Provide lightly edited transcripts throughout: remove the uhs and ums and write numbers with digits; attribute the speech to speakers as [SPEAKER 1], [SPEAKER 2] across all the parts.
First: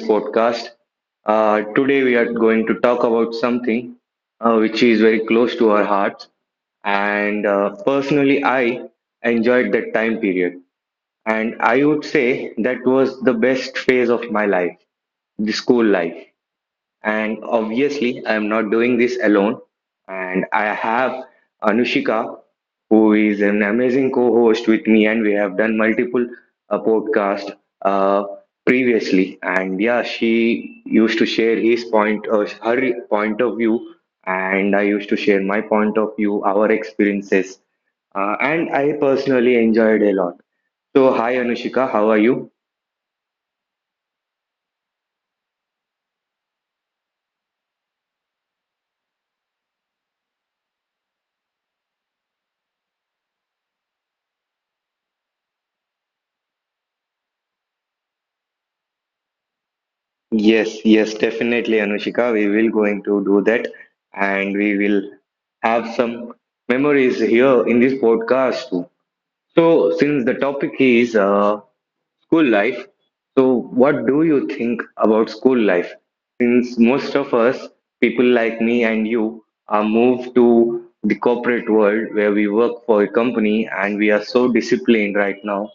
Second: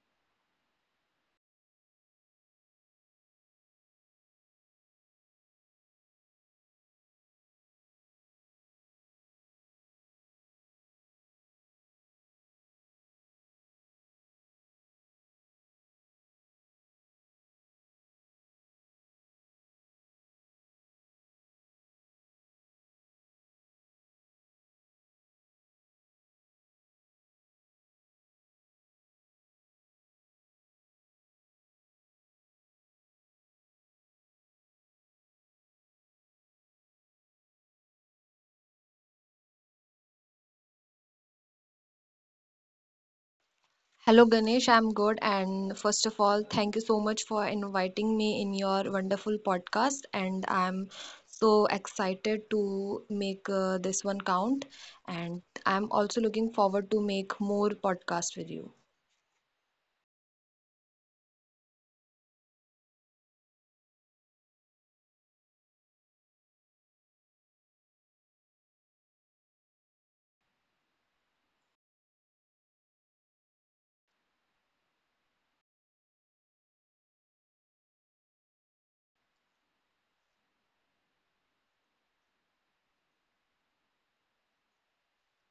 [SPEAKER 1] podcast. Today, we are going to talk about something which is very close to our hearts. And personally, I enjoyed that time period. And I would say that was the best phase of my life, the school life. And obviously, I'm not doing this alone. And I have Anushika, who is an amazing co host with me, and we have done multiple podcasts uh, previously. And yeah, she used to share her point of view, and I used to share my point of view, our experiences. And I personally enjoyed a lot. So, hi Anushika, how are you?
[SPEAKER 2] Hello, Ganesh. I'm good. And first of all, thank you so much for inviting me in your wonderful podcast. And I'm so excited to make this one count. And I'm also looking forward to make more podcasts with you.
[SPEAKER 1] Yes, yes, definitely, Anushika. We will going to do that, and we will have some memories here in this podcast too. So, since the topic is school life. So, what do you think about school life? Since most of us, people like me and you, are moved to the corporate world where we work for a company and we are so disciplined right now,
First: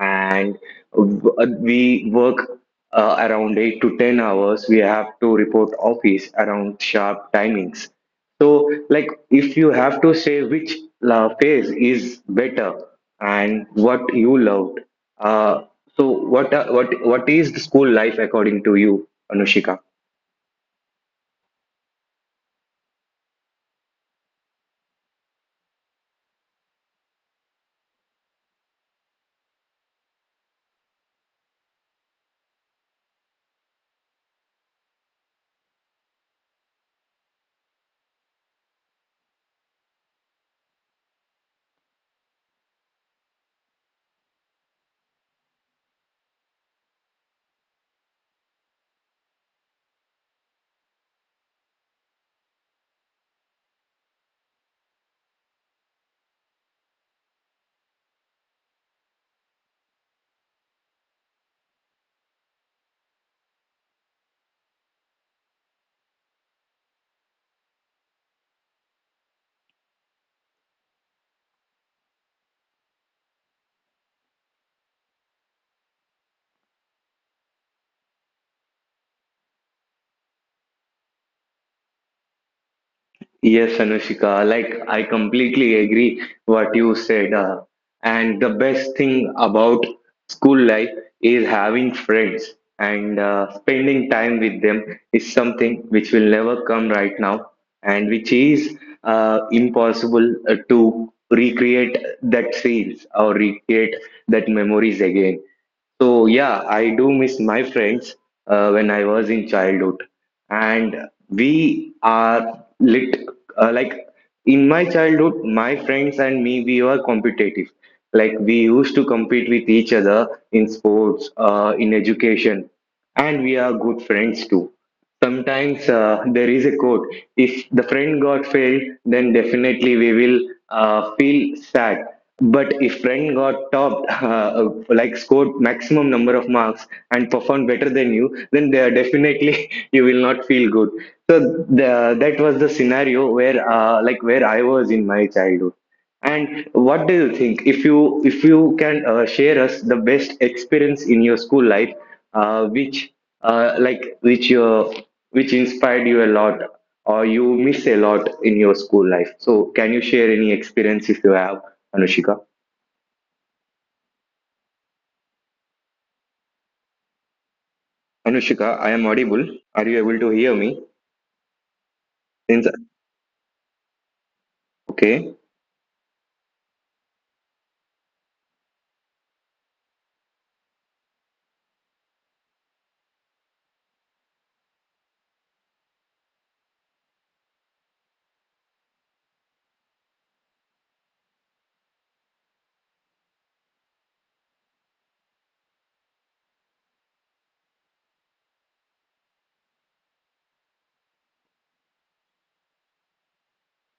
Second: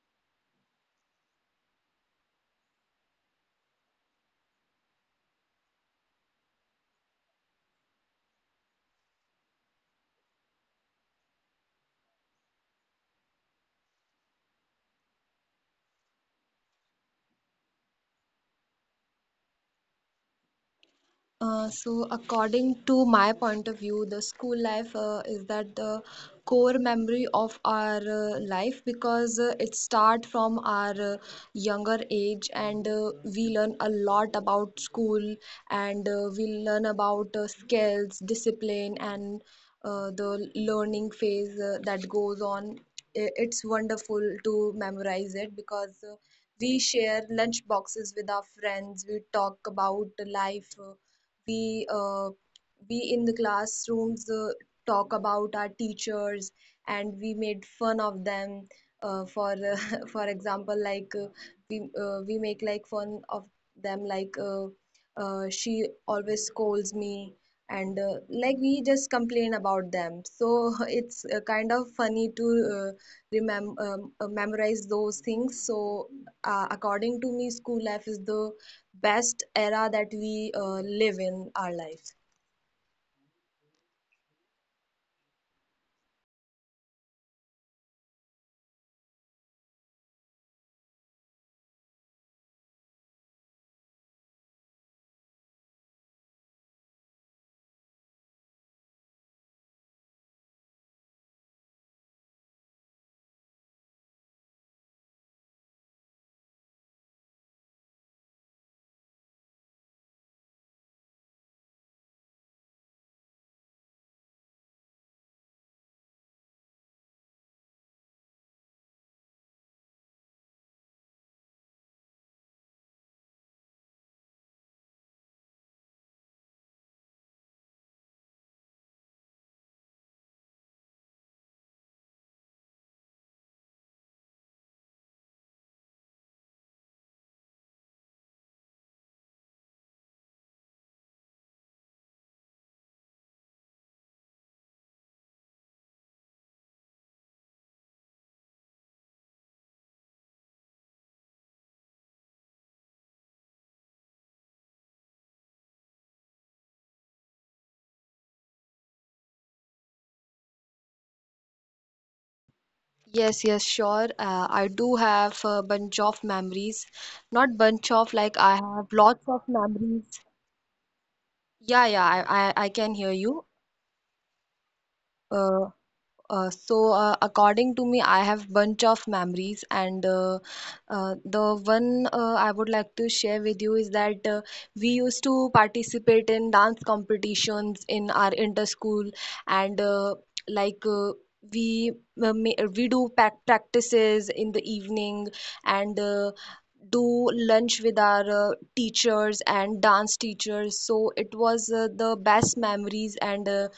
[SPEAKER 1] and we work around 8 to 10 hours. We have to report office around sharp timings. So, like, if you have to say which phase is better and what you loved, uh, so what is the school life according to you, Anushika?
[SPEAKER 2] According to my point of view, the school life is that the core memory of our life because it starts from our younger age and we learn a lot about school and we learn about skills, discipline, and the learning phase that goes on. It's wonderful to memorize it because we share lunch boxes with our friends, we talk about life, we uh, we in the classrooms talk about our teachers and we made fun of them for for example, like, we make like fun of them, like, she always scolds me and, like, we just complain about them, so it's, kind of funny to uh, remember, memorize those things. So, according to me, school life is the best era that we live in our life.
[SPEAKER 1] Yes, Anushika, like I completely agree what you said. And the best thing about school life is having friends and spending time with them is something which will never come right now, and which is impossible to recreate that scenes or recreate that memories again. So yeah, I do miss my friends when I was in childhood, and we are lit like in my childhood, my friends and me we were competitive. Like we used to compete with each other in sports, in education, and we are good friends too. Sometimes there is a quote: if the friend got failed, then definitely we will feel sad, but if friend got topped uh, like scored maximum number of marks and performed better than you, then they are definitely you will not feel good. So the, that was the scenario where like where I was in my childhood. And what do you think? If you can share us the best experience in your school life, which like which inspired you a lot or you miss a lot in your school life. So can you share any experience if you have, Anushika?
[SPEAKER 2] Yes, yes, sure. I do have a bunch of memories. Not bunch of, like,
[SPEAKER 1] Anushika,
[SPEAKER 2] I
[SPEAKER 1] I am
[SPEAKER 2] have
[SPEAKER 1] audible.
[SPEAKER 2] lots of
[SPEAKER 1] Are you able to
[SPEAKER 2] memories.
[SPEAKER 1] hear me?
[SPEAKER 2] Yeah, yeah,
[SPEAKER 1] Since-
[SPEAKER 2] I can hear you.
[SPEAKER 1] Okay.
[SPEAKER 2] Uh, according to me, I have bunch of memories, and, the one I would like to share with you is that we used to participate in dance competitions in our inter school, and, like uh, we we do pac practices in the evening, and do lunch with our teachers and dance teachers. So it was the best memories and.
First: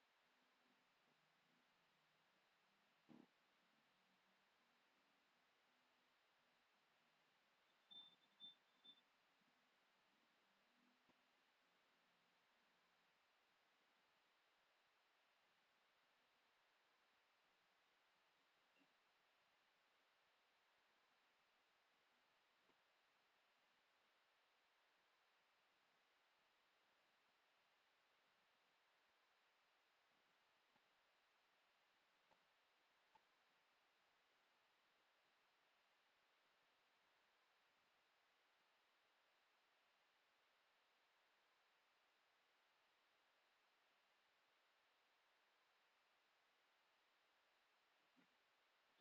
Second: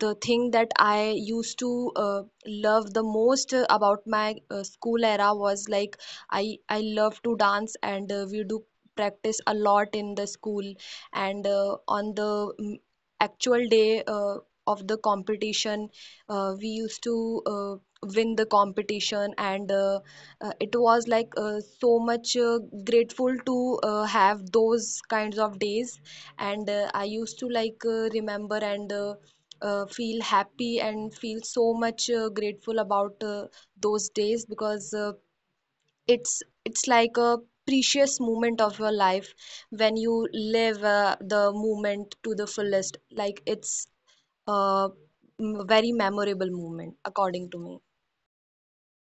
[SPEAKER 2] The thing that I used to love the most about my school era was like I love to dance and we do practice a lot in the school, and actual day of the competition we used to win the competition, and it was like so much grateful to have those kinds of days, and I used to like remember, and feel happy and feel so much grateful about those days because it's like a precious moment of your life when you live the moment to the fullest. Like it's a very memorable moment, according to me.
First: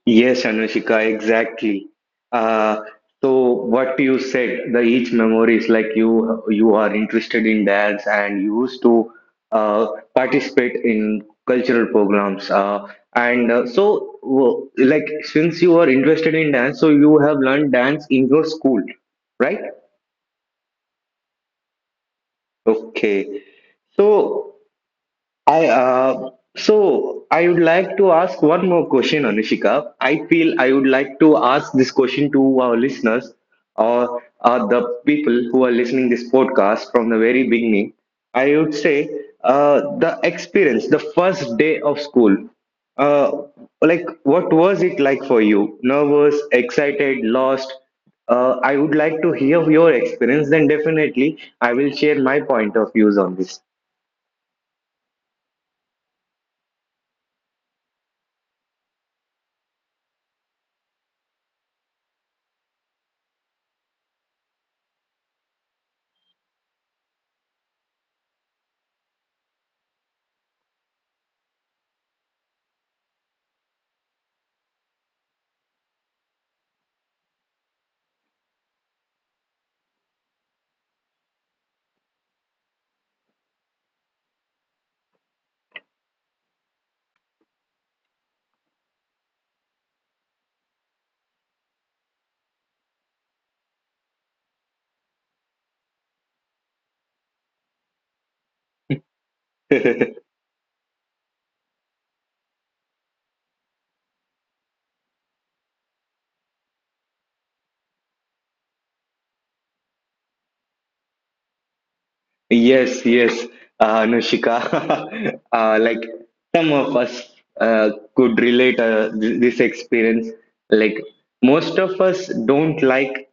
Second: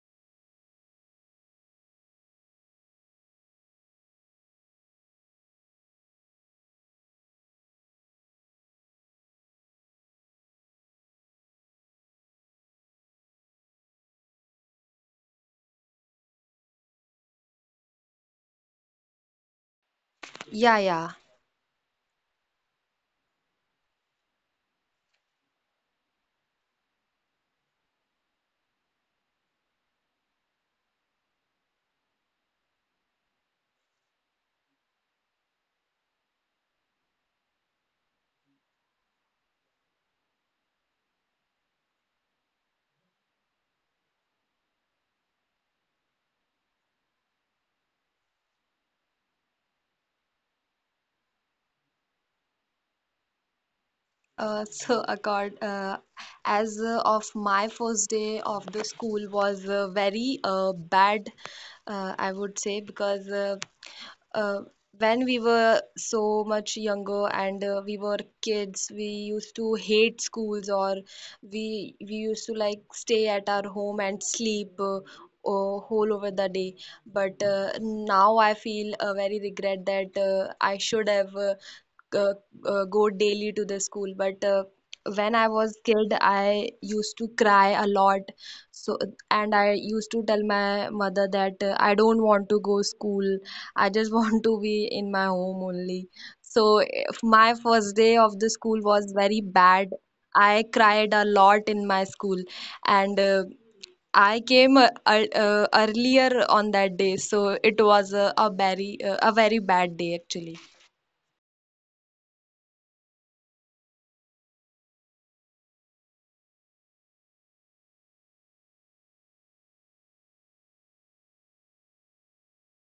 [SPEAKER 1] Yes, Anushika, exactly. Uh, so what you said, the each memory is like you are interested in dance and you used to uh, participate in cultural programs. Like since you are interested in dance, so you have learned dance in your school, right?
[SPEAKER 2] Yeah, yeah.
[SPEAKER 1] Okay. So I uh, so I would like to ask one more question, Anushika. I feel I would like to ask this question to our listeners or the people who are listening this podcast from the very beginning. I would say the experience, the first day of school. Uh, like, what was it like for you? Nervous, excited, lost? I would like to hear your experience. Then definitely, I will share my point of views on this.
[SPEAKER 2] Uh, so, accord, uh, as of my first day of the school was very bad, I would say, because uh, when we were so much younger and, we were kids, we used to hate schools, or we used to like stay at our home and sleep, whole over the day. But now I feel very regret that I should have. Uh, go daily to the school. But when I was kid, I used to cry a lot. So and I used to tell my mother that, I don't want to go school. I just want to be in my home only. So if my first day of the school was very bad, I cried a lot in my school, and, I came earlier on that day, so it was a very bad day, actually.
[SPEAKER 1] Yes, yes, Anushika. Like some of us uh, could relate this experience. Like most of us don't like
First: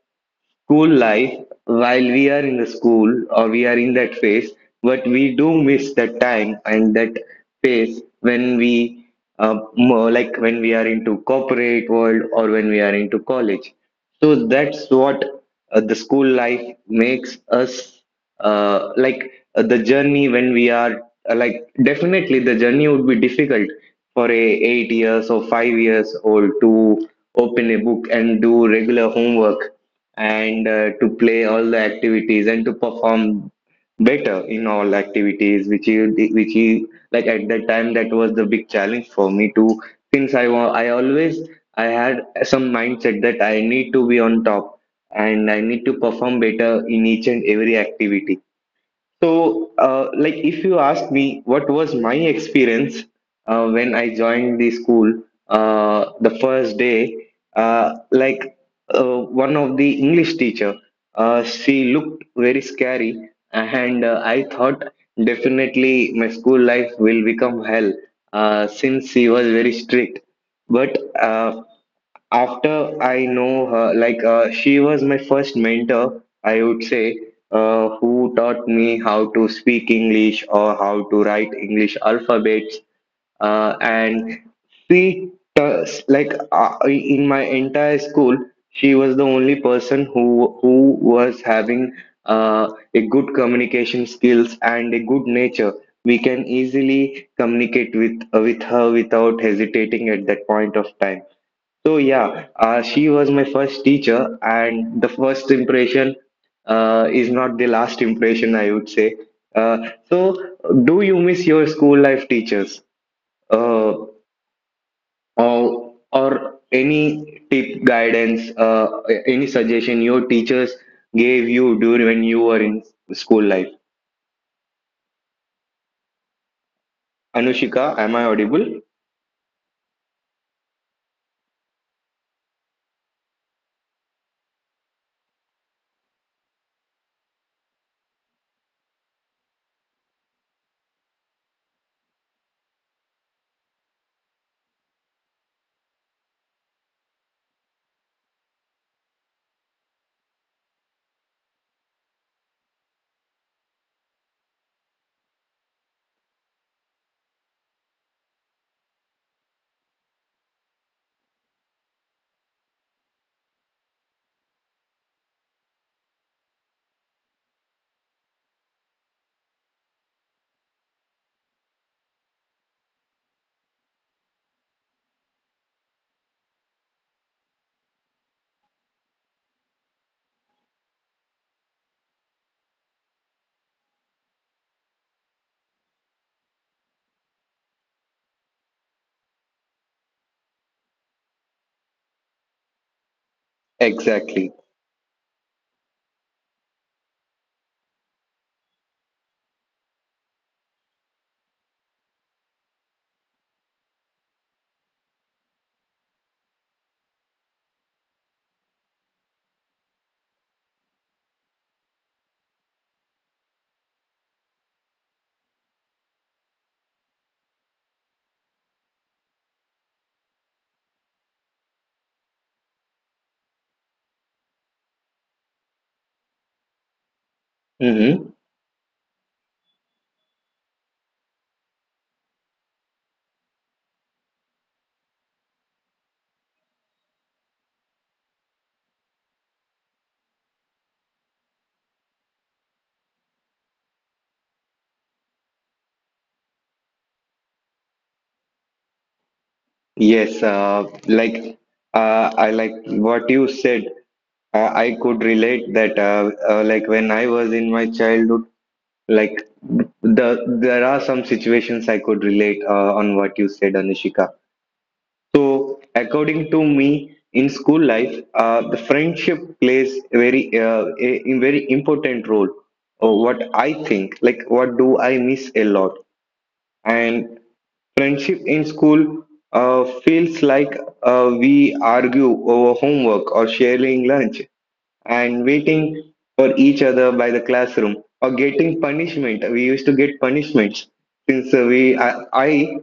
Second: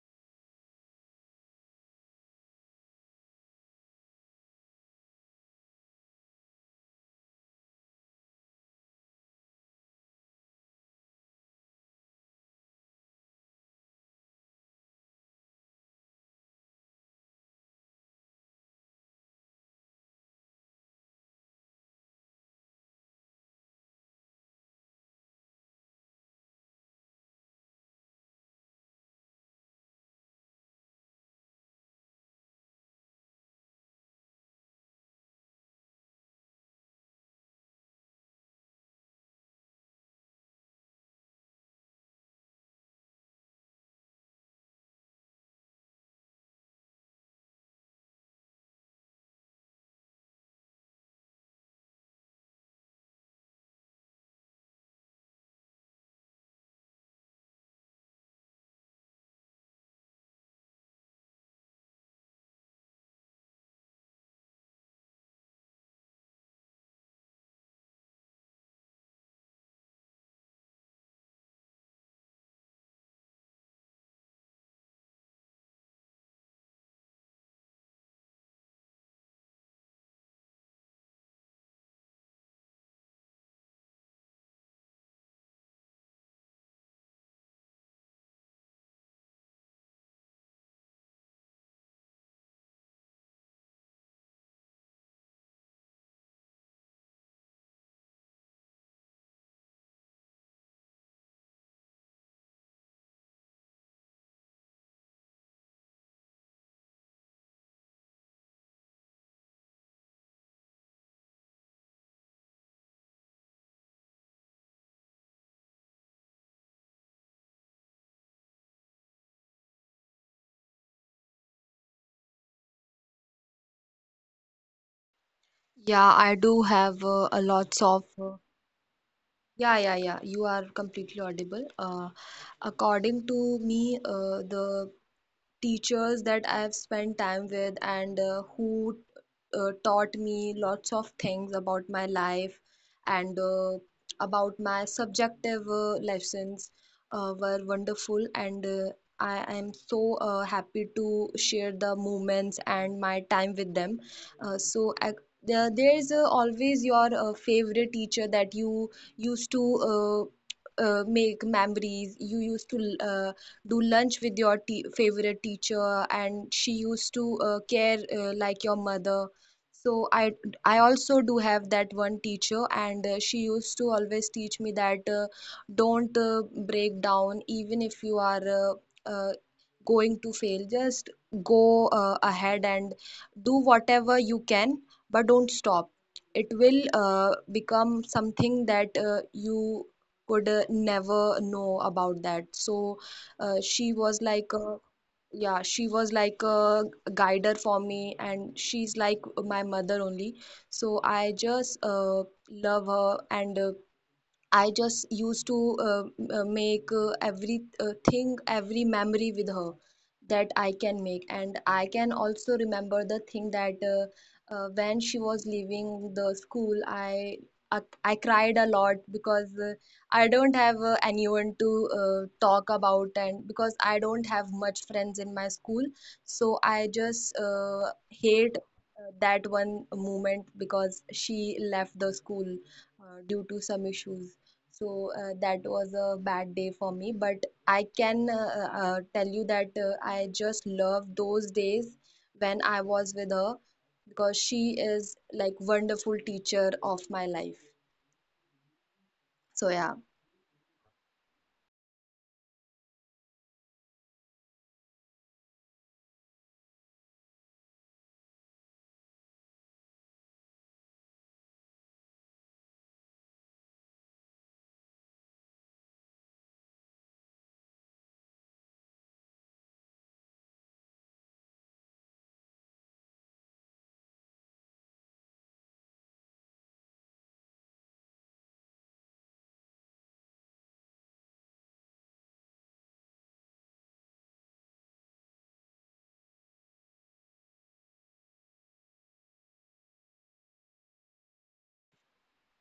[SPEAKER 1] school life while we are in the school or we are in that phase, but we do miss that time and that phase when we are into corporate world or when we are into college. So that's what the school life makes us, like the journey when we are like. Definitely, the journey would be difficult for a 8 years or 5 years old to open a book and do regular homework and to play all the activities and to perform better in all activities which you like at that time. That was the big challenge for me too. Since I had some mindset that I need to be on top and I need to perform better in each and every activity. So, like, if you ask me what was my experience when I joined the school, the first day, like, one of the English teacher, she looked very scary, and I thought definitely my school life will become hell, since she was very strict. But uh, after I know her, like she was my first mentor, I would say, who taught me how to speak English or how to write English alphabets. And she, like in my entire school, she was the only person who was having a good communication skills and a good nature. We can easily communicate with her without hesitating at that point of time. So yeah, she was my first teacher, and the first impression is not the last impression, I would say. So, do you miss your school life teachers, uh, or or any tip, guidance, any suggestion your teachers gave you during when you were in school life?
[SPEAKER 2] Yeah, I do have a lots
[SPEAKER 1] Anushika,
[SPEAKER 2] of.
[SPEAKER 1] am I audible?
[SPEAKER 2] Yeah, yeah, yeah. You are completely audible. According to me, the teachers that I've spent time with, and who taught me lots of things about my life, and about my subjective lessons were wonderful, and I am so happy to share the moments and my time with them. Uh, so I, there's always your favorite teacher that you used to uh, make memories. You used to do lunch with your favorite teacher, and she used to care, like your mother. So I also do have that one teacher, and she used to always teach me that, don't break down, even if you are uh, going to fail. Just go ahead and do whatever you can, but don't stop. It will become something that you could never know about that. So she was like
[SPEAKER 1] Exactly.
[SPEAKER 2] a yeah, she was like a guider for me, and she's like my mother only. So I just, love her, and, I just used to make every thing, every memory with her that I can make. And I can also remember the thing that, when she was leaving the school, I cried a lot because I don't have anyone to talk about, and because I don't have much friends in my school. So I just
[SPEAKER 1] Mm-hmm.
[SPEAKER 2] hate that one moment because she left the school due to some issues. So that was a bad day for me, but I can, tell you that, I just love those days when I was with her because she is like wonderful teacher of my life. So yeah.
[SPEAKER 1] Yes, I like what you said. I could relate that, like when I was in my childhood, like there are some situations I could relate on what you said, Anushika. So according to me, in school life, the friendship plays a very important role. Or what I think, like what do I miss a lot? And friendship in school feels like we argue over homework or sharing lunch and waiting for each other by the classroom or getting punishment. We used to get punishments, since we I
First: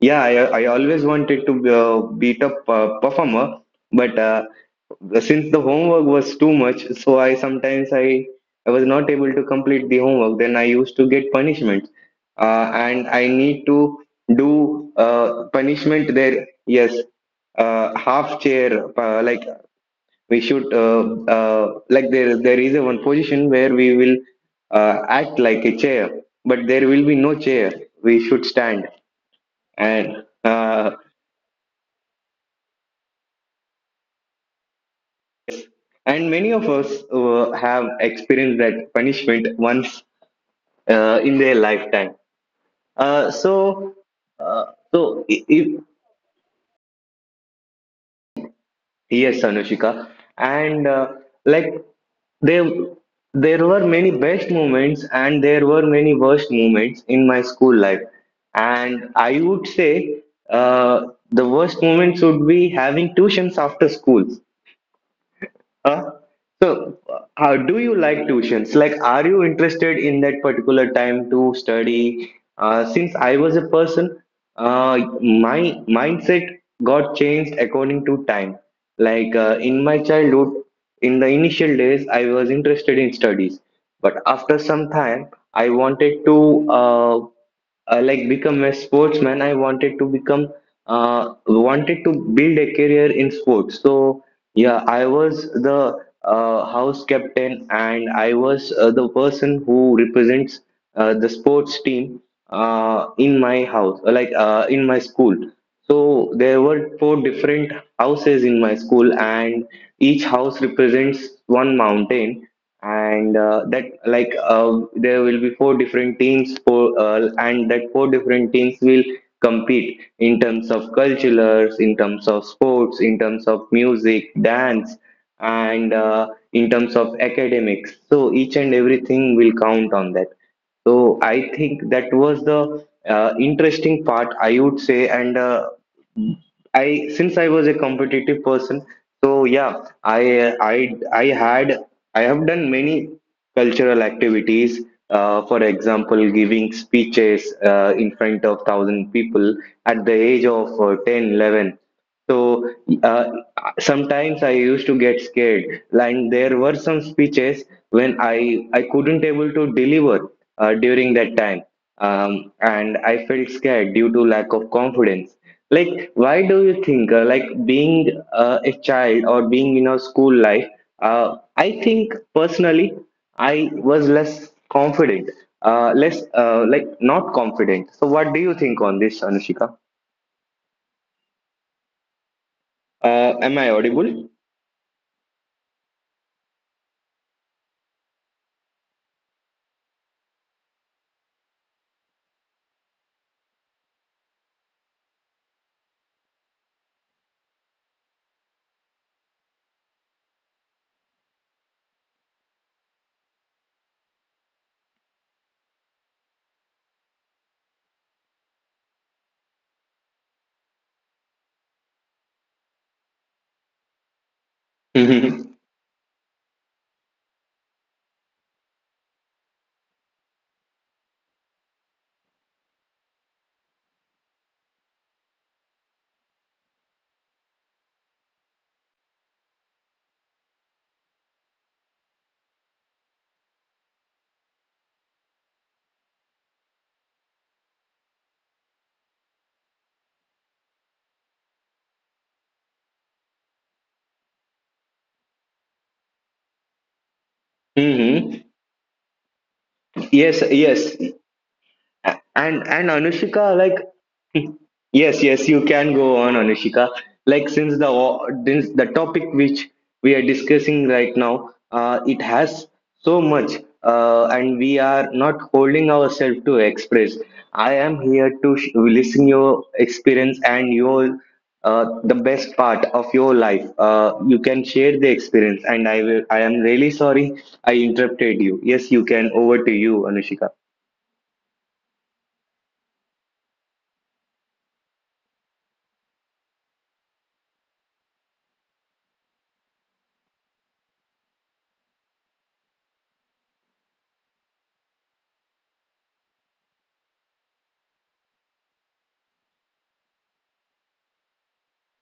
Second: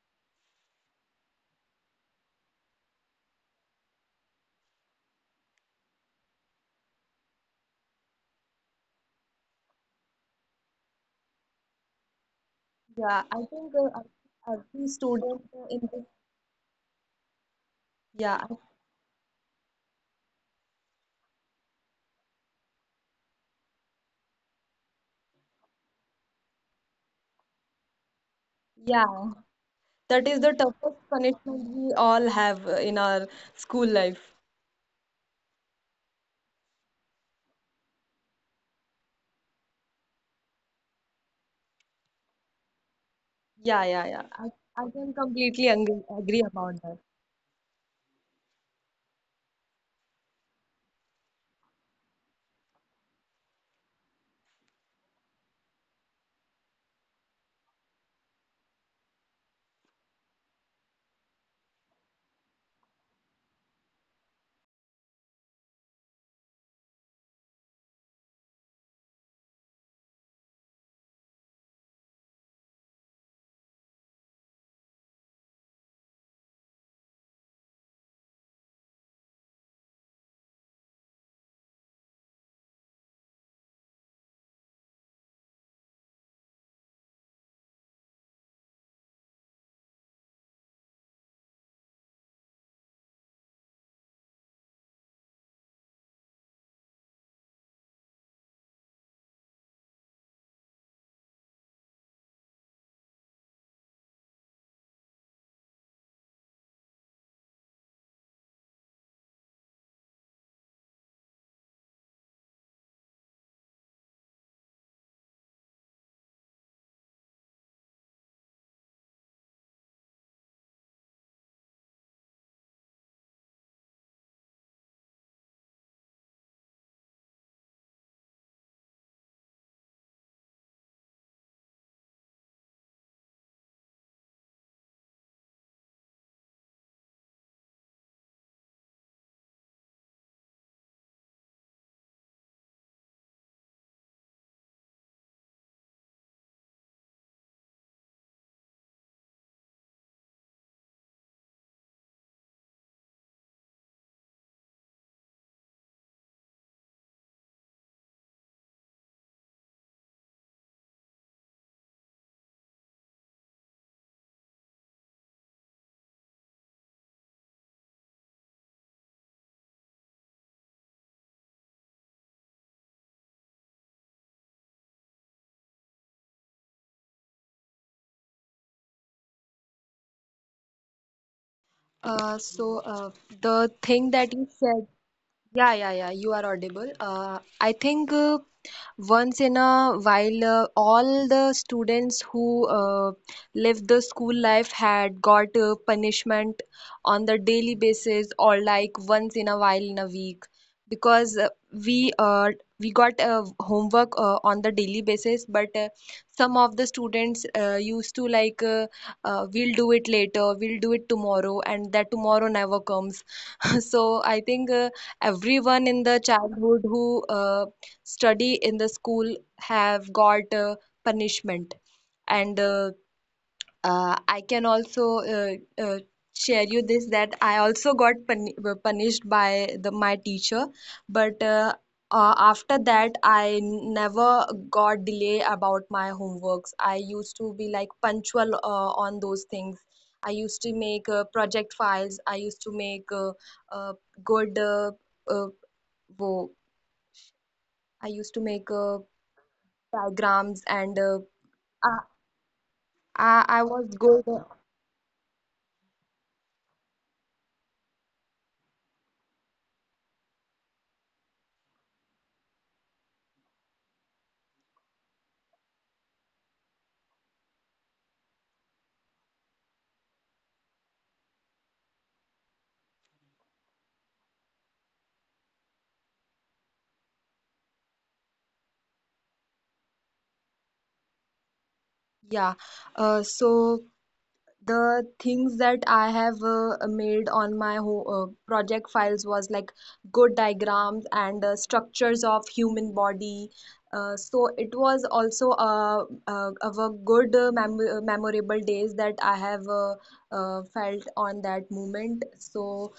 [SPEAKER 1] yeah I always wanted to be beat up performer, but since the homework was too much, so I sometimes I was not able to complete the homework. Then I used to get punishment, and
[SPEAKER 2] Yeah,
[SPEAKER 1] I
[SPEAKER 2] I
[SPEAKER 1] need
[SPEAKER 2] think,
[SPEAKER 1] to
[SPEAKER 2] every
[SPEAKER 1] do
[SPEAKER 2] student in this,
[SPEAKER 1] punishment there. Yes,
[SPEAKER 2] yeah,
[SPEAKER 1] half chair, like we should, like there is a one position where we will act like a chair, but there will be no chair, we should stand.
[SPEAKER 2] yeah, that is
[SPEAKER 1] and
[SPEAKER 2] the toughest
[SPEAKER 1] uh,
[SPEAKER 2] punishment we all have in our school life.
[SPEAKER 1] and many of us have experienced that punishment once in their lifetime.
[SPEAKER 2] Yeah, yeah, yeah. I,
[SPEAKER 1] So
[SPEAKER 2] I can
[SPEAKER 1] uh,
[SPEAKER 2] completely
[SPEAKER 1] so
[SPEAKER 2] agree,
[SPEAKER 1] I-
[SPEAKER 2] agree
[SPEAKER 1] if
[SPEAKER 2] about that.
[SPEAKER 1] Yes, Anushika. And like there there were many best moments and there were many worst moments in my school life. And I would say uh, the worst moments would be having tuitions after school. Uh, how do you like tuitions? Like, are you interested in that particular time to study? Since I was a person, my mindset got changed according to time. Like, in my childhood, in the initial days, I was interested in studies, but after some time, I wanted to, like, become a sportsman. I wanted to build a career in sports. So yeah, I was the house captain, and I was the person who represents the sports team in my house, in my school. So there were four different houses in my school, and each house represents one mountain. And there will be four different teams, and that four different teams will compete in terms of cultures, in terms of sports, in terms of music, dance, and in terms of academics. So each and everything will count on that. So I think that was the interesting part, I would say, and I since I was a competitive person, so yeah, I have done many cultural activities. For example, giving speeches in front of 1,000 people at the age of 10, 11. So uh, sometimes I used to get scared, and there were some speeches when I couldn't able to deliver during that time, and I felt scared due to lack of confidence. Like, why do you think, like, being a child or being in a school life, I think personally, I was less confident, less, not confident. So, what do you think on this, Anushika?
[SPEAKER 2] Uh, so uh, the thing
[SPEAKER 1] Am I
[SPEAKER 2] that you said.
[SPEAKER 1] audible?
[SPEAKER 2] Yeah, yeah, yeah. You are audible. I think once in a while, all the students who lived the school life had got punishment on the daily basis, or like once in a while in a week, because we uh, we got homework on the daily basis. But some of the students used to like we'll do it later, we'll do it tomorrow, and that tomorrow never comes. So I think everyone in
[SPEAKER 1] Mm-hmm.
[SPEAKER 2] the childhood who study in the school have got punishment, and I can also uh, share you this, that I also got punished by the my teacher. But after that, I never got delay about my homeworks. I used to be like punctual on those things. I used to make project files. I used to make uh, good uh, uh, wo, I used to make
[SPEAKER 1] Mm-hmm.
[SPEAKER 2] diagrams, and
[SPEAKER 1] Yes, yes.
[SPEAKER 2] I,
[SPEAKER 1] A- And
[SPEAKER 2] I
[SPEAKER 1] and
[SPEAKER 2] was good.
[SPEAKER 1] Anushika, like. Yes, yes, you can go on, Anushika. Like since the topic which we are discussing right now, it has so much, and we are not holding ourselves to express. I am here to listen your experience and your the best part of your life. You can share the experience, and I will. I am really sorry I interrupted you. Yes, you can. Over to you, Anushika.
[SPEAKER 2] Yeah. Uh, so. The things that I have made on my ho project files was like good diagrams and structures of human body. So it was also of a good memorable days that I have felt on that moment. So,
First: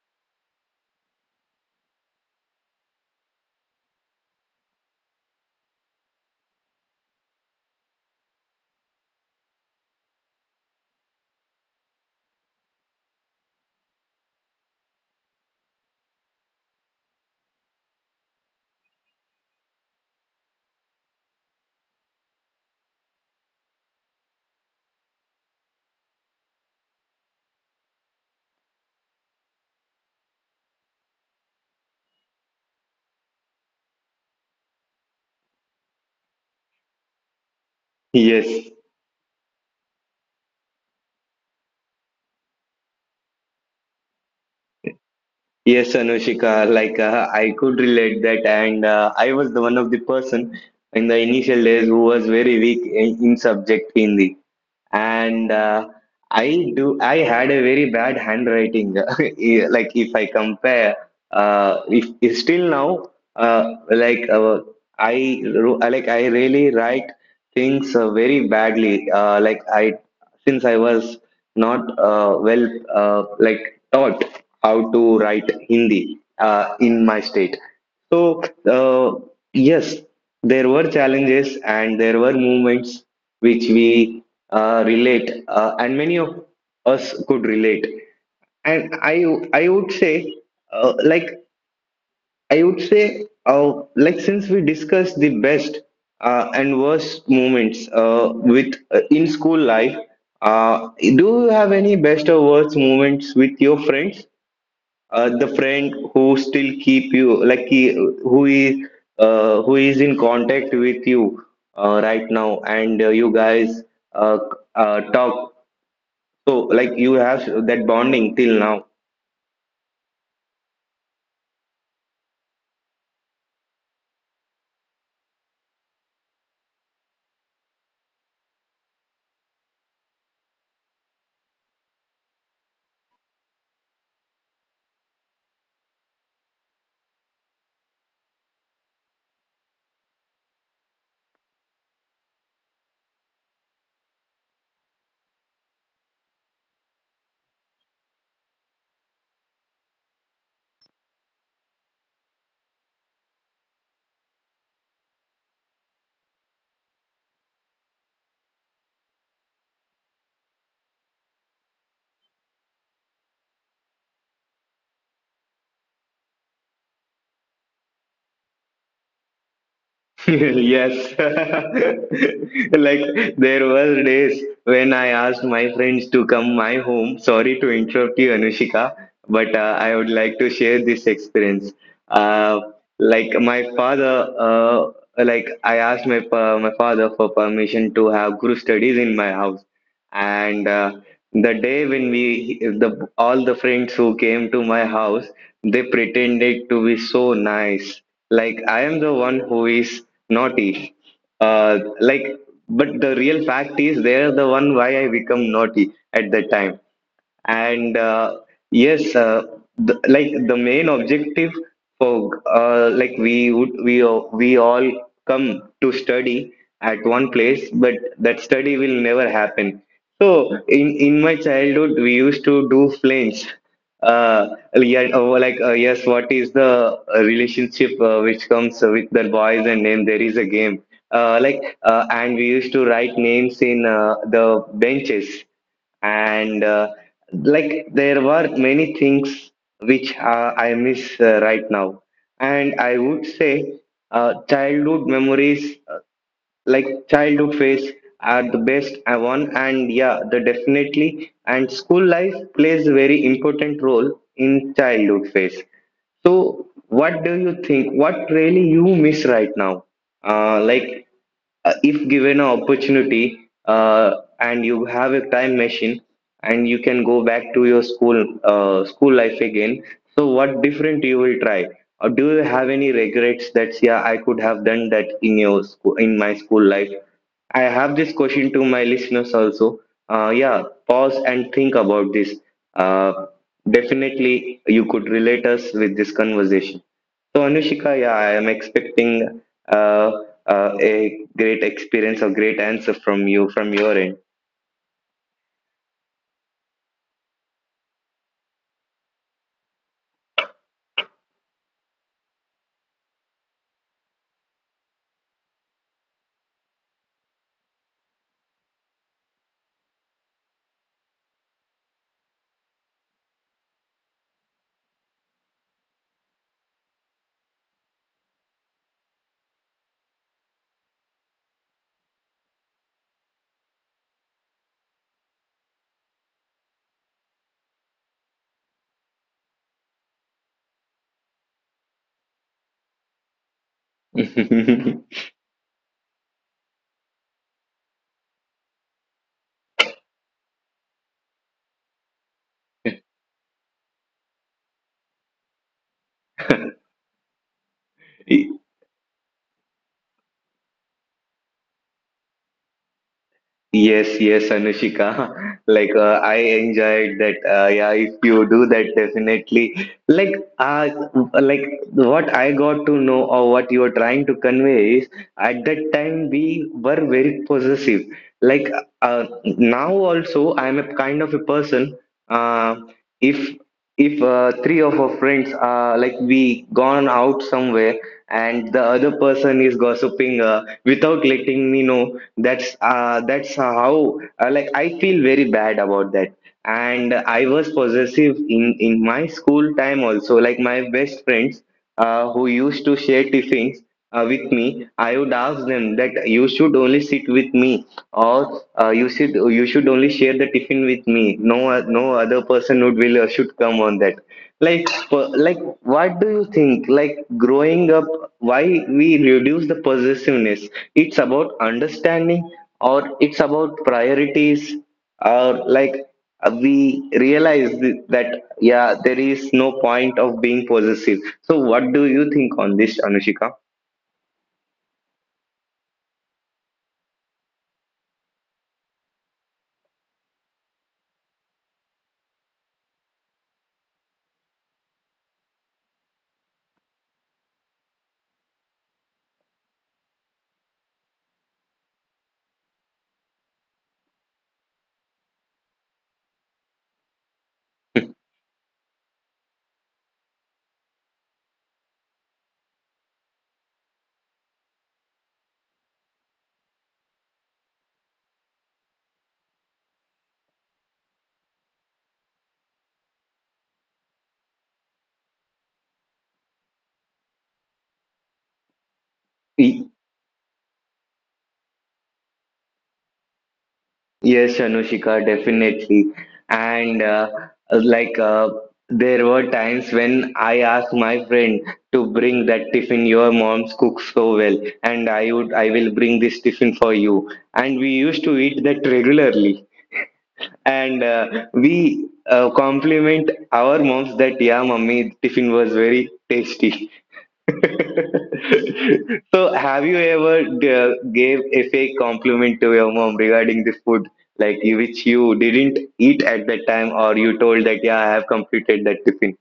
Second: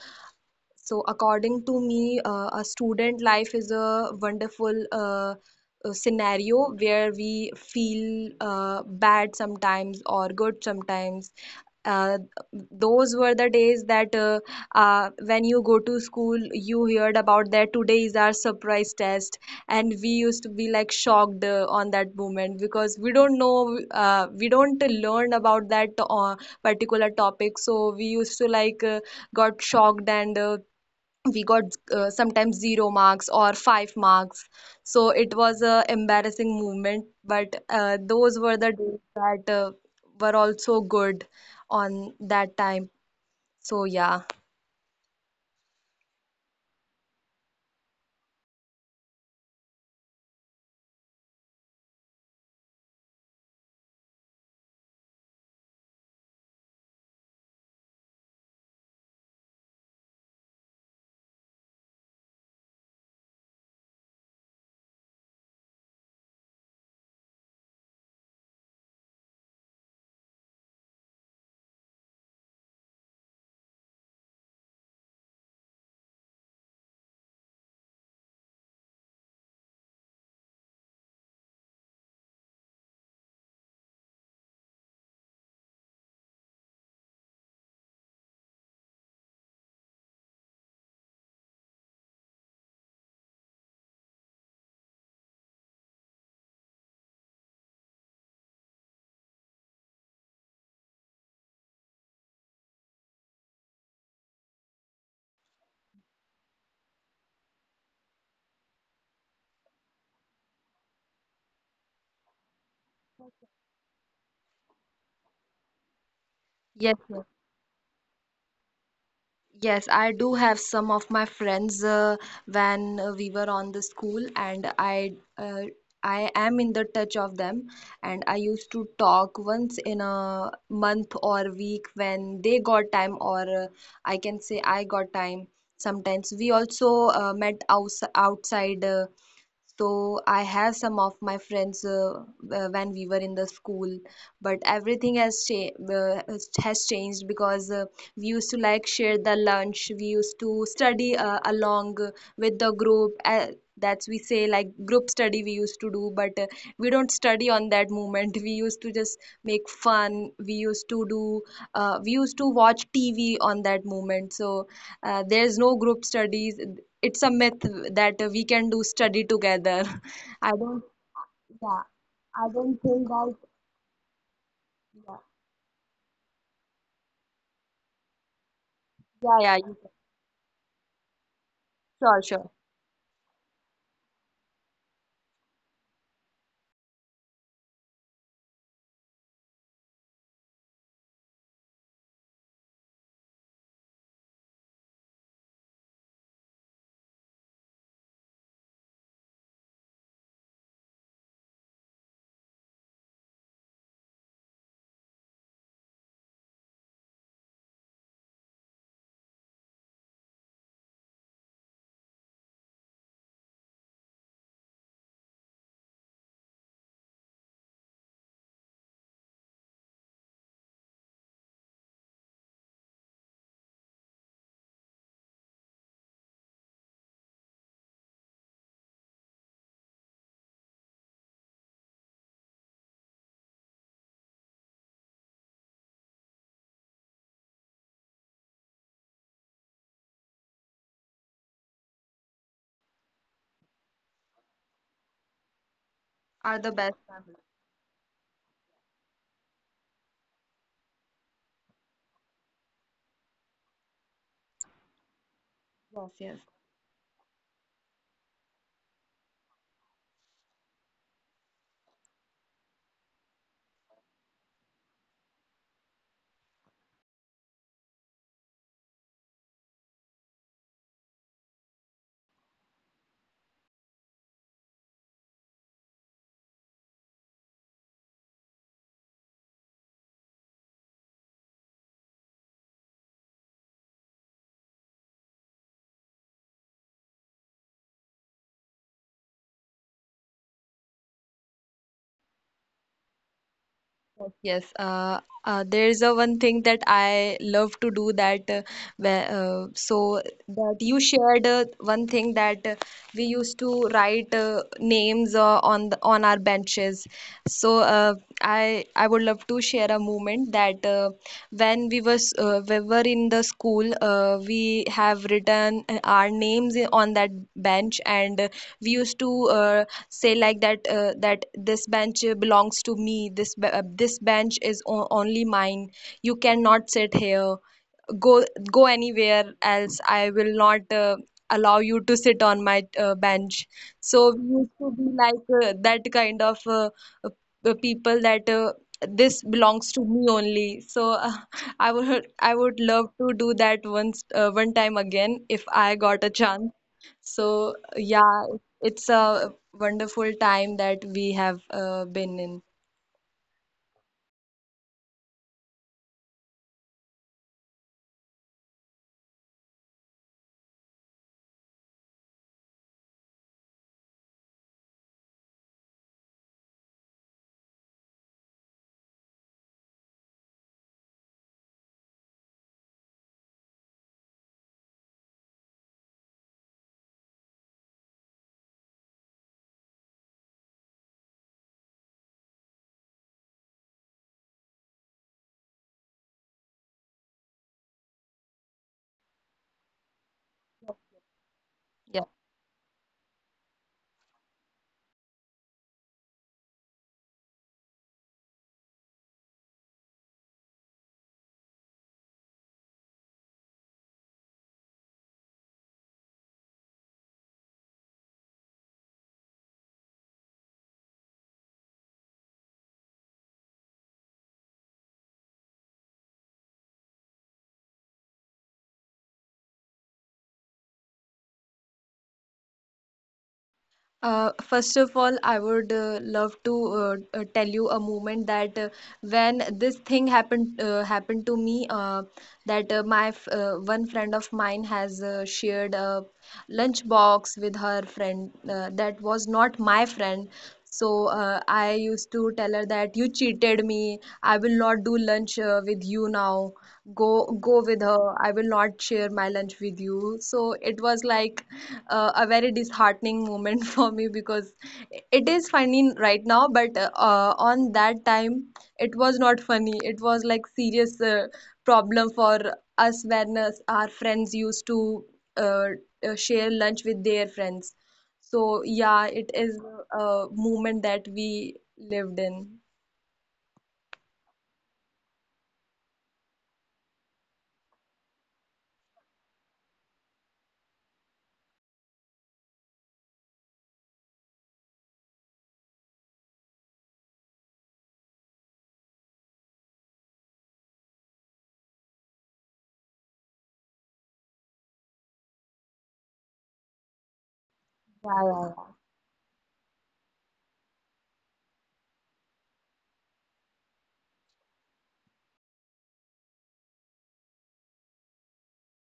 [SPEAKER 2] so according to me, a student life is a wonderful scenario where we feel bad sometimes or good sometimes. uh, those were the days that, when you go to school, you heard about that today is our surprise test, and we used to be like shocked on that moment because we don't know, we don't learn about that particular topic. So we used to like got shocked, and we got sometimes zero marks or five marks. So it was a embarrassing moment, but those were
[SPEAKER 1] Yes.
[SPEAKER 2] the days that were also good on that time. So yeah.
[SPEAKER 1] Yes, Anushika, like I could relate that, and I was the one of the person in the initial days who was very weak in subject Hindi and I had a very bad handwriting. Yeah, like if I compare, if still now, uh, like uh, like I really write things very badly. Like I, since I was not well, like taught how to write Hindi in my state. So, uh, yes, there were challenges and there were moments which we relate, and many of us could relate. And I would say, uh, like, I would say, since we discussed the best and worst moments with in school life, do you have any best or worst moments with your friends? The friend who still keep you like he, who is in contact with you right now and you guys uh, talk, so like
[SPEAKER 2] Yes.
[SPEAKER 1] you have that bonding till now.
[SPEAKER 2] Yes, I do have some of my friends when we were on the school, and I am in the touch of them, and I used to talk once in a month or week when they got time, or I can say I got time. Sometimes we also met outside. So I have some of my friends, when we were in the school, but everything has has changed because we used to like share the lunch. We used to study along with the group. That's we say like group study we used to do, but we don't study on that moment. We used to just make fun. We used to do. We used to watch TV on that moment. So there's no group studies. It's a myth that we can do study together. I don't,
[SPEAKER 1] Yes,
[SPEAKER 2] yeah, I don't
[SPEAKER 1] like
[SPEAKER 2] think that,
[SPEAKER 1] there were days when I
[SPEAKER 2] yeah,
[SPEAKER 1] asked my friends to come my home. Sorry to interrupt you, Anushika,
[SPEAKER 2] yeah,
[SPEAKER 1] but
[SPEAKER 2] yeah, you-
[SPEAKER 1] I
[SPEAKER 2] can.
[SPEAKER 1] would like to share this experience.
[SPEAKER 2] Sure,
[SPEAKER 1] Uh,
[SPEAKER 2] sure,
[SPEAKER 1] like my father, like I asked my father for permission to have group studies in my house and the day when we the all the friends who came to my house, they pretended to be so nice, like I am the one who is naughty, like, but the real fact is they are the one why I become naughty at that time. And yes, the, like the main objective for like we all come to study at one place, but that study will never happen. So in my childhood we used to do flames, uh, yeah, oh, like yes, what is the relationship which comes with the boys and name, there is a game, and we used to write names in the benches. And like there were many things which I miss right now, and I would say childhood memories,
[SPEAKER 2] are
[SPEAKER 1] like
[SPEAKER 2] the best
[SPEAKER 1] childhood phase are the best one. And yeah, the definitely, and school life plays very important role in childhood phase. So
[SPEAKER 2] of you.
[SPEAKER 1] what do you think, what really you miss right now? uh, like if given an opportunity and you have a time machine, and you can go back to your school, school life again, so what different you will try? Do you have any regrets that yeah, I could have done that in your school, in my school life? I have this question to my listeners also. Yeah, pause and think about this. Uh, Definitely, you could relate us with this conversation. So Anushika, yeah, I am expecting uh, a great experience or great answer from you from your end.
[SPEAKER 2] Yes, there is a one thing that I love to do that, where, so that you shared one thing that we used to write names on the, on our benches. So uh, I would love to share a moment that when we were in the school. We have written our on that bench, and we used to say like that this bench belongs to me. This bench is only mine. You cannot sit here. Go go anywhere else. I will not allow you to sit on my bench. So we used to be like that kind of uh, people that this belongs to me only. So I would love to do that once one time again if I got a chance. so,
[SPEAKER 1] Y-
[SPEAKER 2] yeah, it's a wonderful time that we have been in.
[SPEAKER 1] Yes, yes, Anushika. Like I enjoyed that. Yeah, if you do that, definitely. Like what I got to know or what you are trying to convey is at that time we were very possessive. Like now also, I'm a kind of a person. Uh, if if three of our friends like we gone out somewhere, and the other person is gossiping without letting me know, that's how like I feel very bad about that. And I was possessive in my school time also, like my best friends who used to share tiffins with me, I would ask them that you should only sit with me, or you should only share the tiffin with me, no other person would will should come on that. Like what do you think, like growing up, why we reduce the possessiveness? It's about understanding, or it's about priorities, or like we realize that yeah, there is no point of being possessive. So what do you think on this, Anushika?
[SPEAKER 2] First of all, I would love to tell you a moment that when this thing happened to me. That My one friend of mine has shared a lunch box with her friend that was not my friend. So I used to tell her that you cheated me. I will not do lunch with you now. Go go with her. I will not share my lunch with you. So it was like a very disheartening moment for me because it is funny right now, but on that time it was not funny. It was like serious problem for us when our friends used to uh, share lunch with their friends. So yeah, it is a moment that we lived in.
[SPEAKER 1] Yes, Anushika, definitely. And like uh, there were times when I asked my friend to bring that tiffin, your mom's cooks so well, and I will bring this tiffin for you. And we used to eat that regularly. And we compliment our moms that yeah, mummy, tiffin was very tasty.
[SPEAKER 2] Yeah, yeah.
[SPEAKER 1] So, have you ever gave a fake compliment to your mom regarding the food, like which you didn't eat at that time, or you told that yeah, I have completed that tiffin?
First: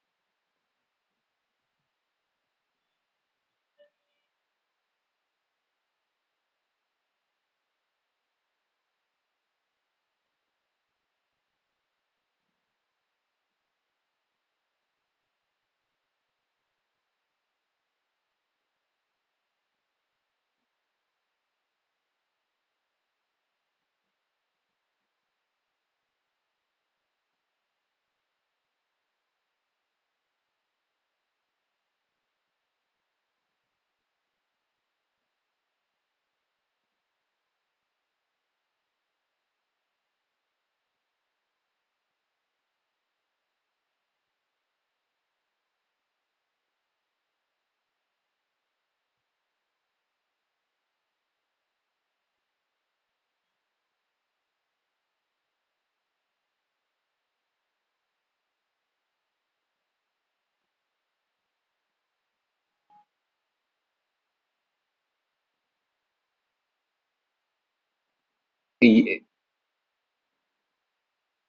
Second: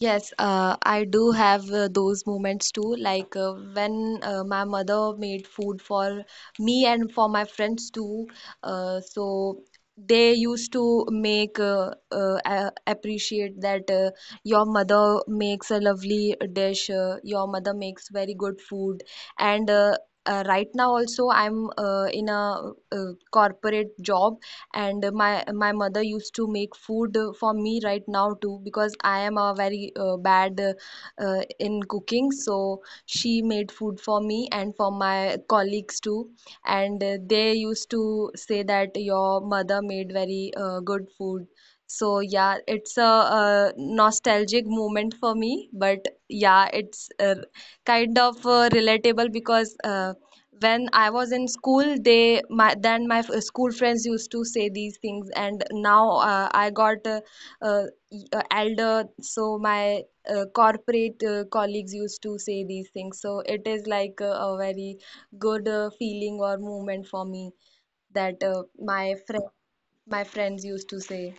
[SPEAKER 2] Yes, I do have those moments too. Like when my mother made food for me and for my friends too. So they used to appreciate that your mother makes a lovely dish. Your mother makes very good food. And Right now also, I'm in a corporate job, and my mother used to make food for me right now too, because I am a very bad in cooking. So she made food for me and for my colleagues too, and they used to say that your mother made very good food. So yeah, it's a, nostalgic moment for me, but yeah, it's kind of relatable because when I was in school, they my then my school friends used to say these things, and now I got uh, elder, so my corporate colleagues used to say these things. So it is like a very good feeling or movement for me that my friends used to say.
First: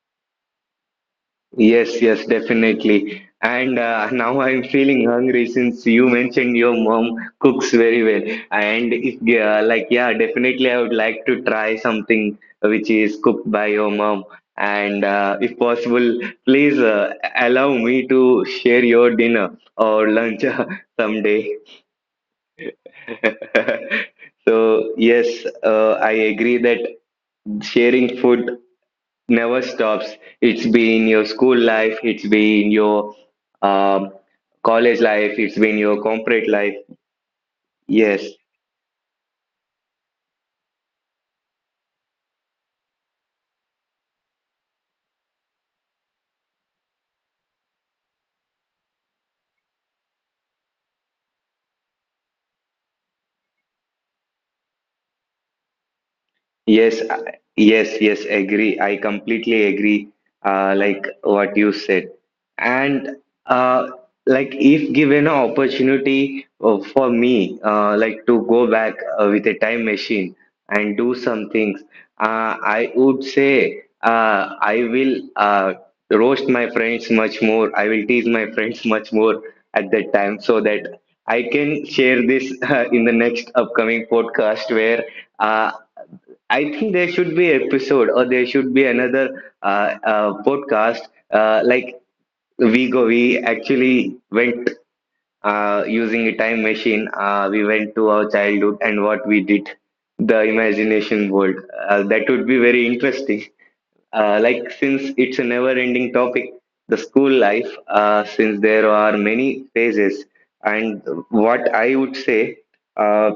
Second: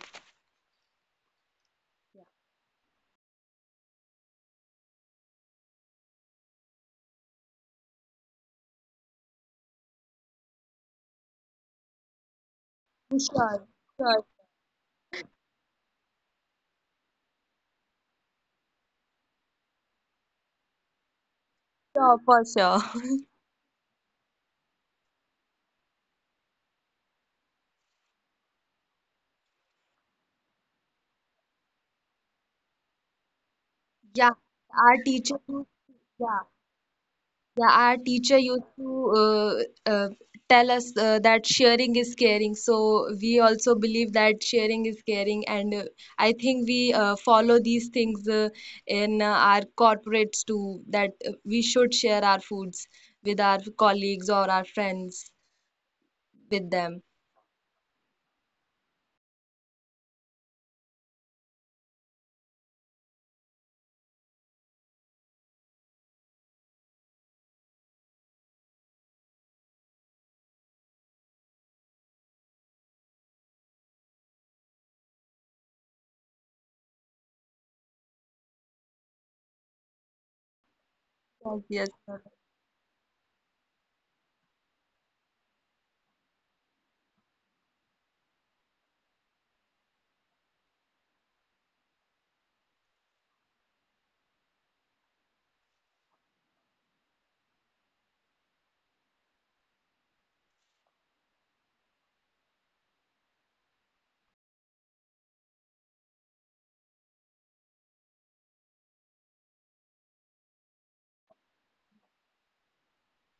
[SPEAKER 1] Yes, yes, definitely. And now I'm feeling hungry since you mentioned your mom cooks very well. And if, like, yeah, definitely I would like to try something which is cooked by
[SPEAKER 2] Sure,
[SPEAKER 1] your mom.
[SPEAKER 2] sure,
[SPEAKER 1] And if possible, please allow me to share your dinner or lunch someday.
[SPEAKER 2] sure, for sure.
[SPEAKER 1] So, yes, I agree that sharing food never stops. It's been your school life, it's been your um,
[SPEAKER 2] Yeah, our
[SPEAKER 1] college
[SPEAKER 2] teacher,
[SPEAKER 1] life, it's been your
[SPEAKER 2] yeah.
[SPEAKER 1] corporate life.
[SPEAKER 2] Yeah, our
[SPEAKER 1] Yes,
[SPEAKER 2] teacher used to tell us that sharing is caring. So we also believe that sharing is caring, and I think we follow these things in our corporates too, that we should share our foods with our colleagues or our friends with them.
[SPEAKER 1] Yes, yes, agree. I completely agree, like what you said. And uh, like if given an opportunity for me, like to go back with a time machine and do some things, I would say I will roast my friends much more. I will tease my friends much more at that time, so that I
[SPEAKER 2] Yes, yes,
[SPEAKER 1] can
[SPEAKER 2] sir.
[SPEAKER 1] share this in the next upcoming podcast where uh, I think there should be an episode or there should be another podcast. Like we go, we actually went using a time machine, we went to our childhood and what we did, the imagination world. That would be very interesting. Like, since it's a never ending topic, the school life, since there are many phases, and what I would say, uh,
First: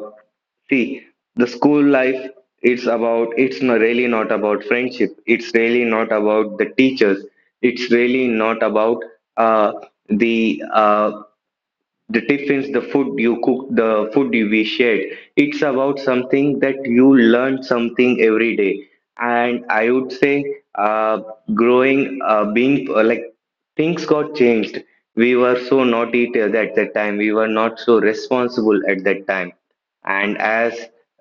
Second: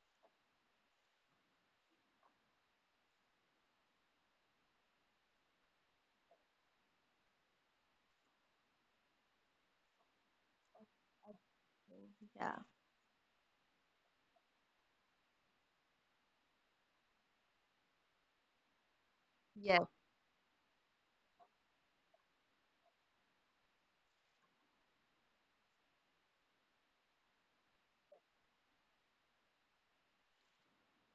[SPEAKER 1] see, the school life, it's about, it's not really not about friendship, it's really not about the teachers, it's really not about uh, the uh, the
[SPEAKER 2] Yeah.
[SPEAKER 1] tiffins, the food you cook, the food you we shared. It's about something that you learn something every day. And I
[SPEAKER 2] Yes.
[SPEAKER 1] would say, uh, growing, being like things got changed. We were so naughty at that time. We were not so responsible at that time. And as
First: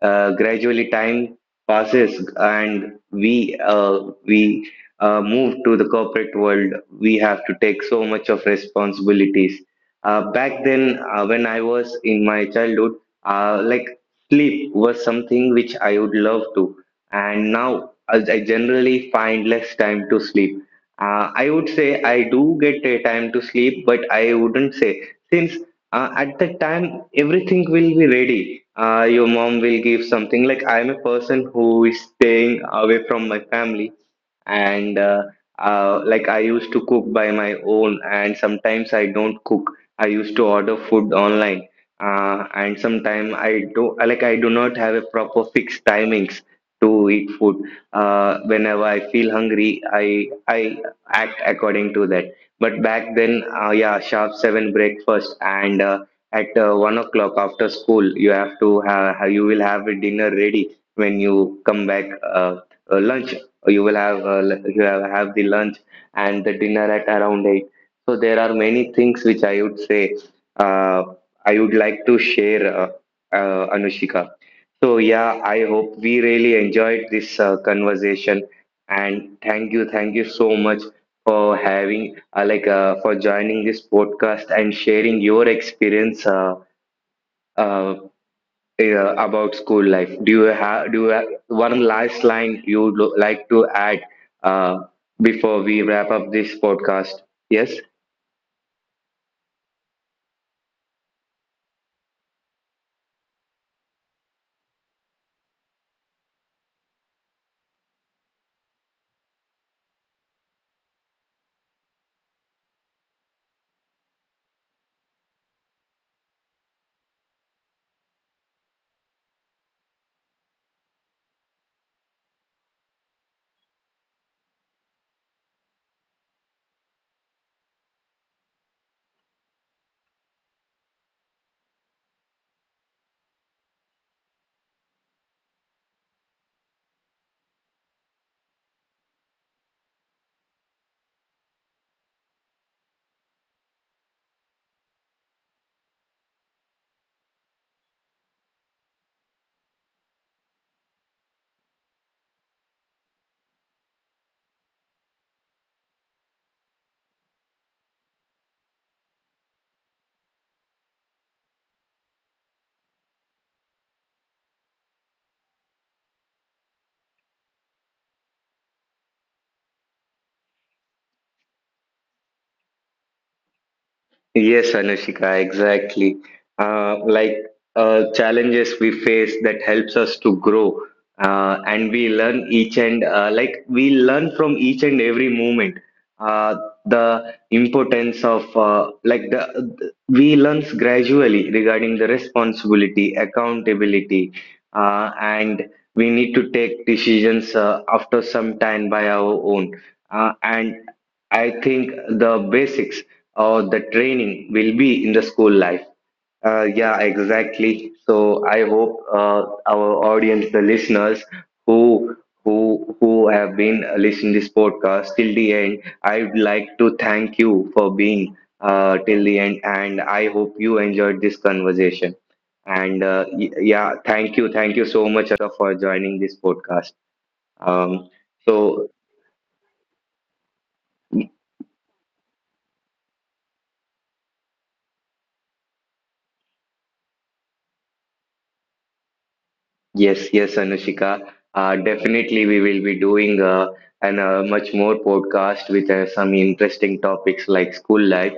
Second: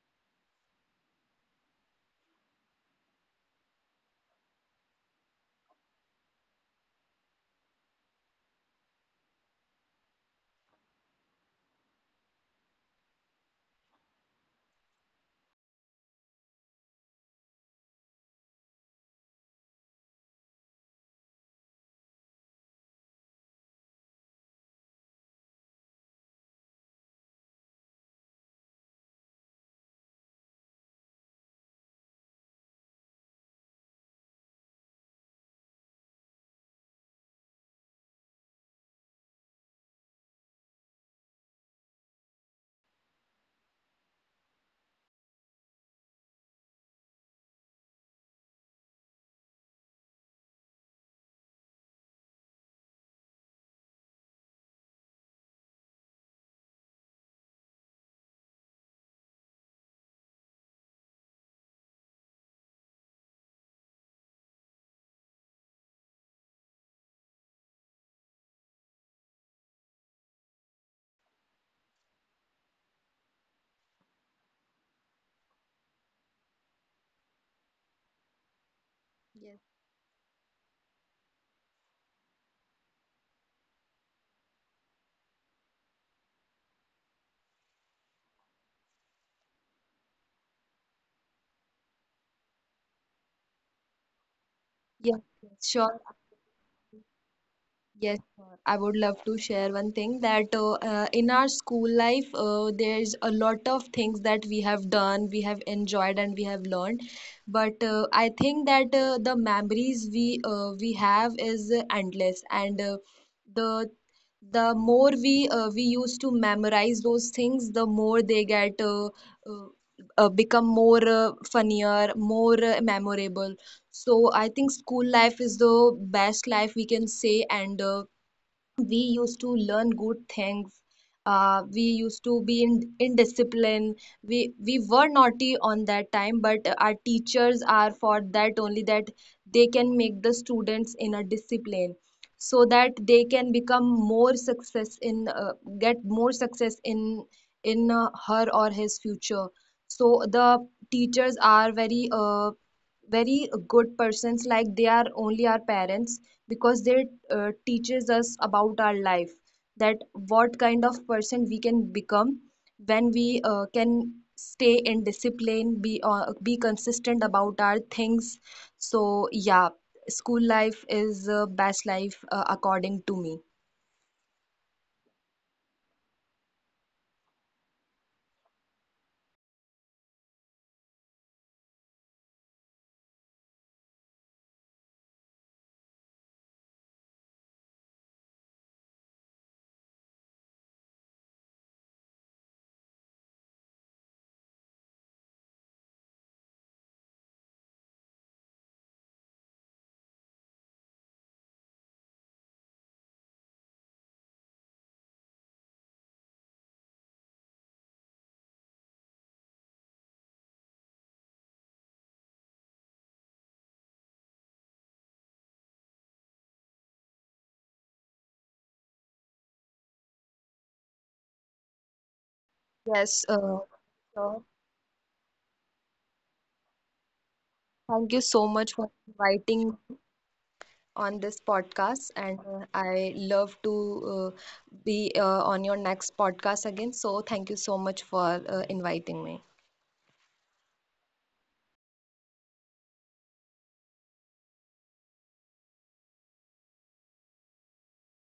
[SPEAKER 1] gradually time passes, and we move to the corporate world, we have to take so much of responsibilities. Back then, when I was in my childhood, like sleep was something which I would love to, and now I generally find less time to sleep. I would say I do get a time to sleep, but I wouldn't say, since at that time everything will be ready. Your mom will give something. Like I'm a person who is staying away from my family, and like I used to cook by my own, and sometimes I don't cook. I used to order food online, and sometimes I do, like I do not have a proper fixed timings to eat food. Whenever I feel hungry, I act according to that. But back then, yeah, sharp 7 breakfast and at 1 o'clock after school, you have, you will have a dinner ready when you come back. Lunch you will have have the lunch, and the dinner at around 8. So there are many things which I would say uh, I would like to share, Anushika. So yeah, I hope we really enjoyed this conversation, and thank you so much for having for joining this podcast and sharing your experience uh, about school life. Do you have one last line you would like to add uh,
[SPEAKER 2] Yes,
[SPEAKER 1] before
[SPEAKER 2] yes,
[SPEAKER 1] we wrap
[SPEAKER 2] sure.
[SPEAKER 1] up this podcast? Yes.
[SPEAKER 2] Yes, sir. I would love to share one thing that in our school life, there's a lot of things that we have done, we have enjoyed, and we have learned. But I think that the memories we have is endless, and the the more we used to memorize those things, the more they get become more funnier, more memorable. So I think school life is the best life we can say, and we used to learn good things. We used to be in indiscipline. We were naughty on that time, but our teachers are for that only, that they can make the students in a discipline, so that they can become more success in get more success in her or his future. So the teachers are very very good persons, like they are only our parents, because they teaches us about our life, that what kind of person we can become when we can stay in discipline, be consistent about our things. So yeah, school life is best life according to me.
[SPEAKER 1] Yes, Anushika, exactly. Like challenges we face that helps us to grow, and we learn each and like we learn from each and every moment. Uh, the importance of like the, we learns gradually regarding the responsibility, accountability, and we need to take decisions after some time by our own. And I think the basics. Or the training will be in the school life. Yeah, exactly. So I hope our audience, the listeners who who have been listening this podcast till the end, I'd like to thank you for being till the end, and I hope you enjoyed this conversation. And
[SPEAKER 2] yes
[SPEAKER 1] yeah,
[SPEAKER 2] uh,
[SPEAKER 1] thank
[SPEAKER 2] so
[SPEAKER 1] you so much, Ashraf, for joining this podcast. Um,
[SPEAKER 2] thank you so
[SPEAKER 1] so
[SPEAKER 2] much for inviting on this podcast, and I love to uh, be on your next podcast again. So thank you so much for inviting me.
[SPEAKER 1] Yes, yes, Anushika. Definitely, we will be doing an much more podcast with some interesting topics like school life.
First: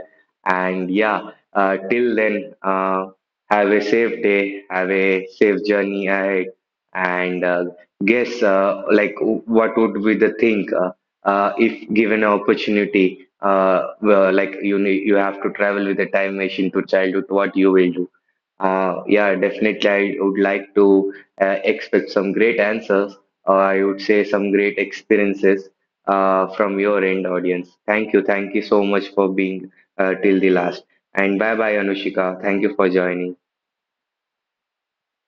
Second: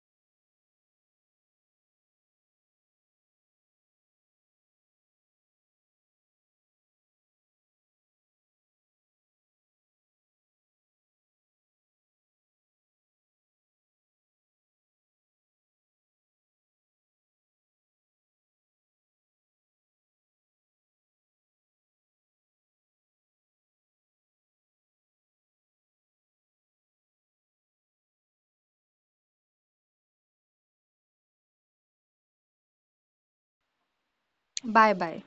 [SPEAKER 1] And yeah, till then, have a safe day, have a safe journey ahead, and guess what would be the thing, if given an opportunity, well, like you need, you have to travel with a time machine to childhood, what you will do. Yeah, definitely. I would like to expect some great answers, or I would say some great experiences from your end audience. Thank you. Thank you so much for being till the last. And bye bye, Anushika. Thank you for joining.
[SPEAKER 2] Bye bye.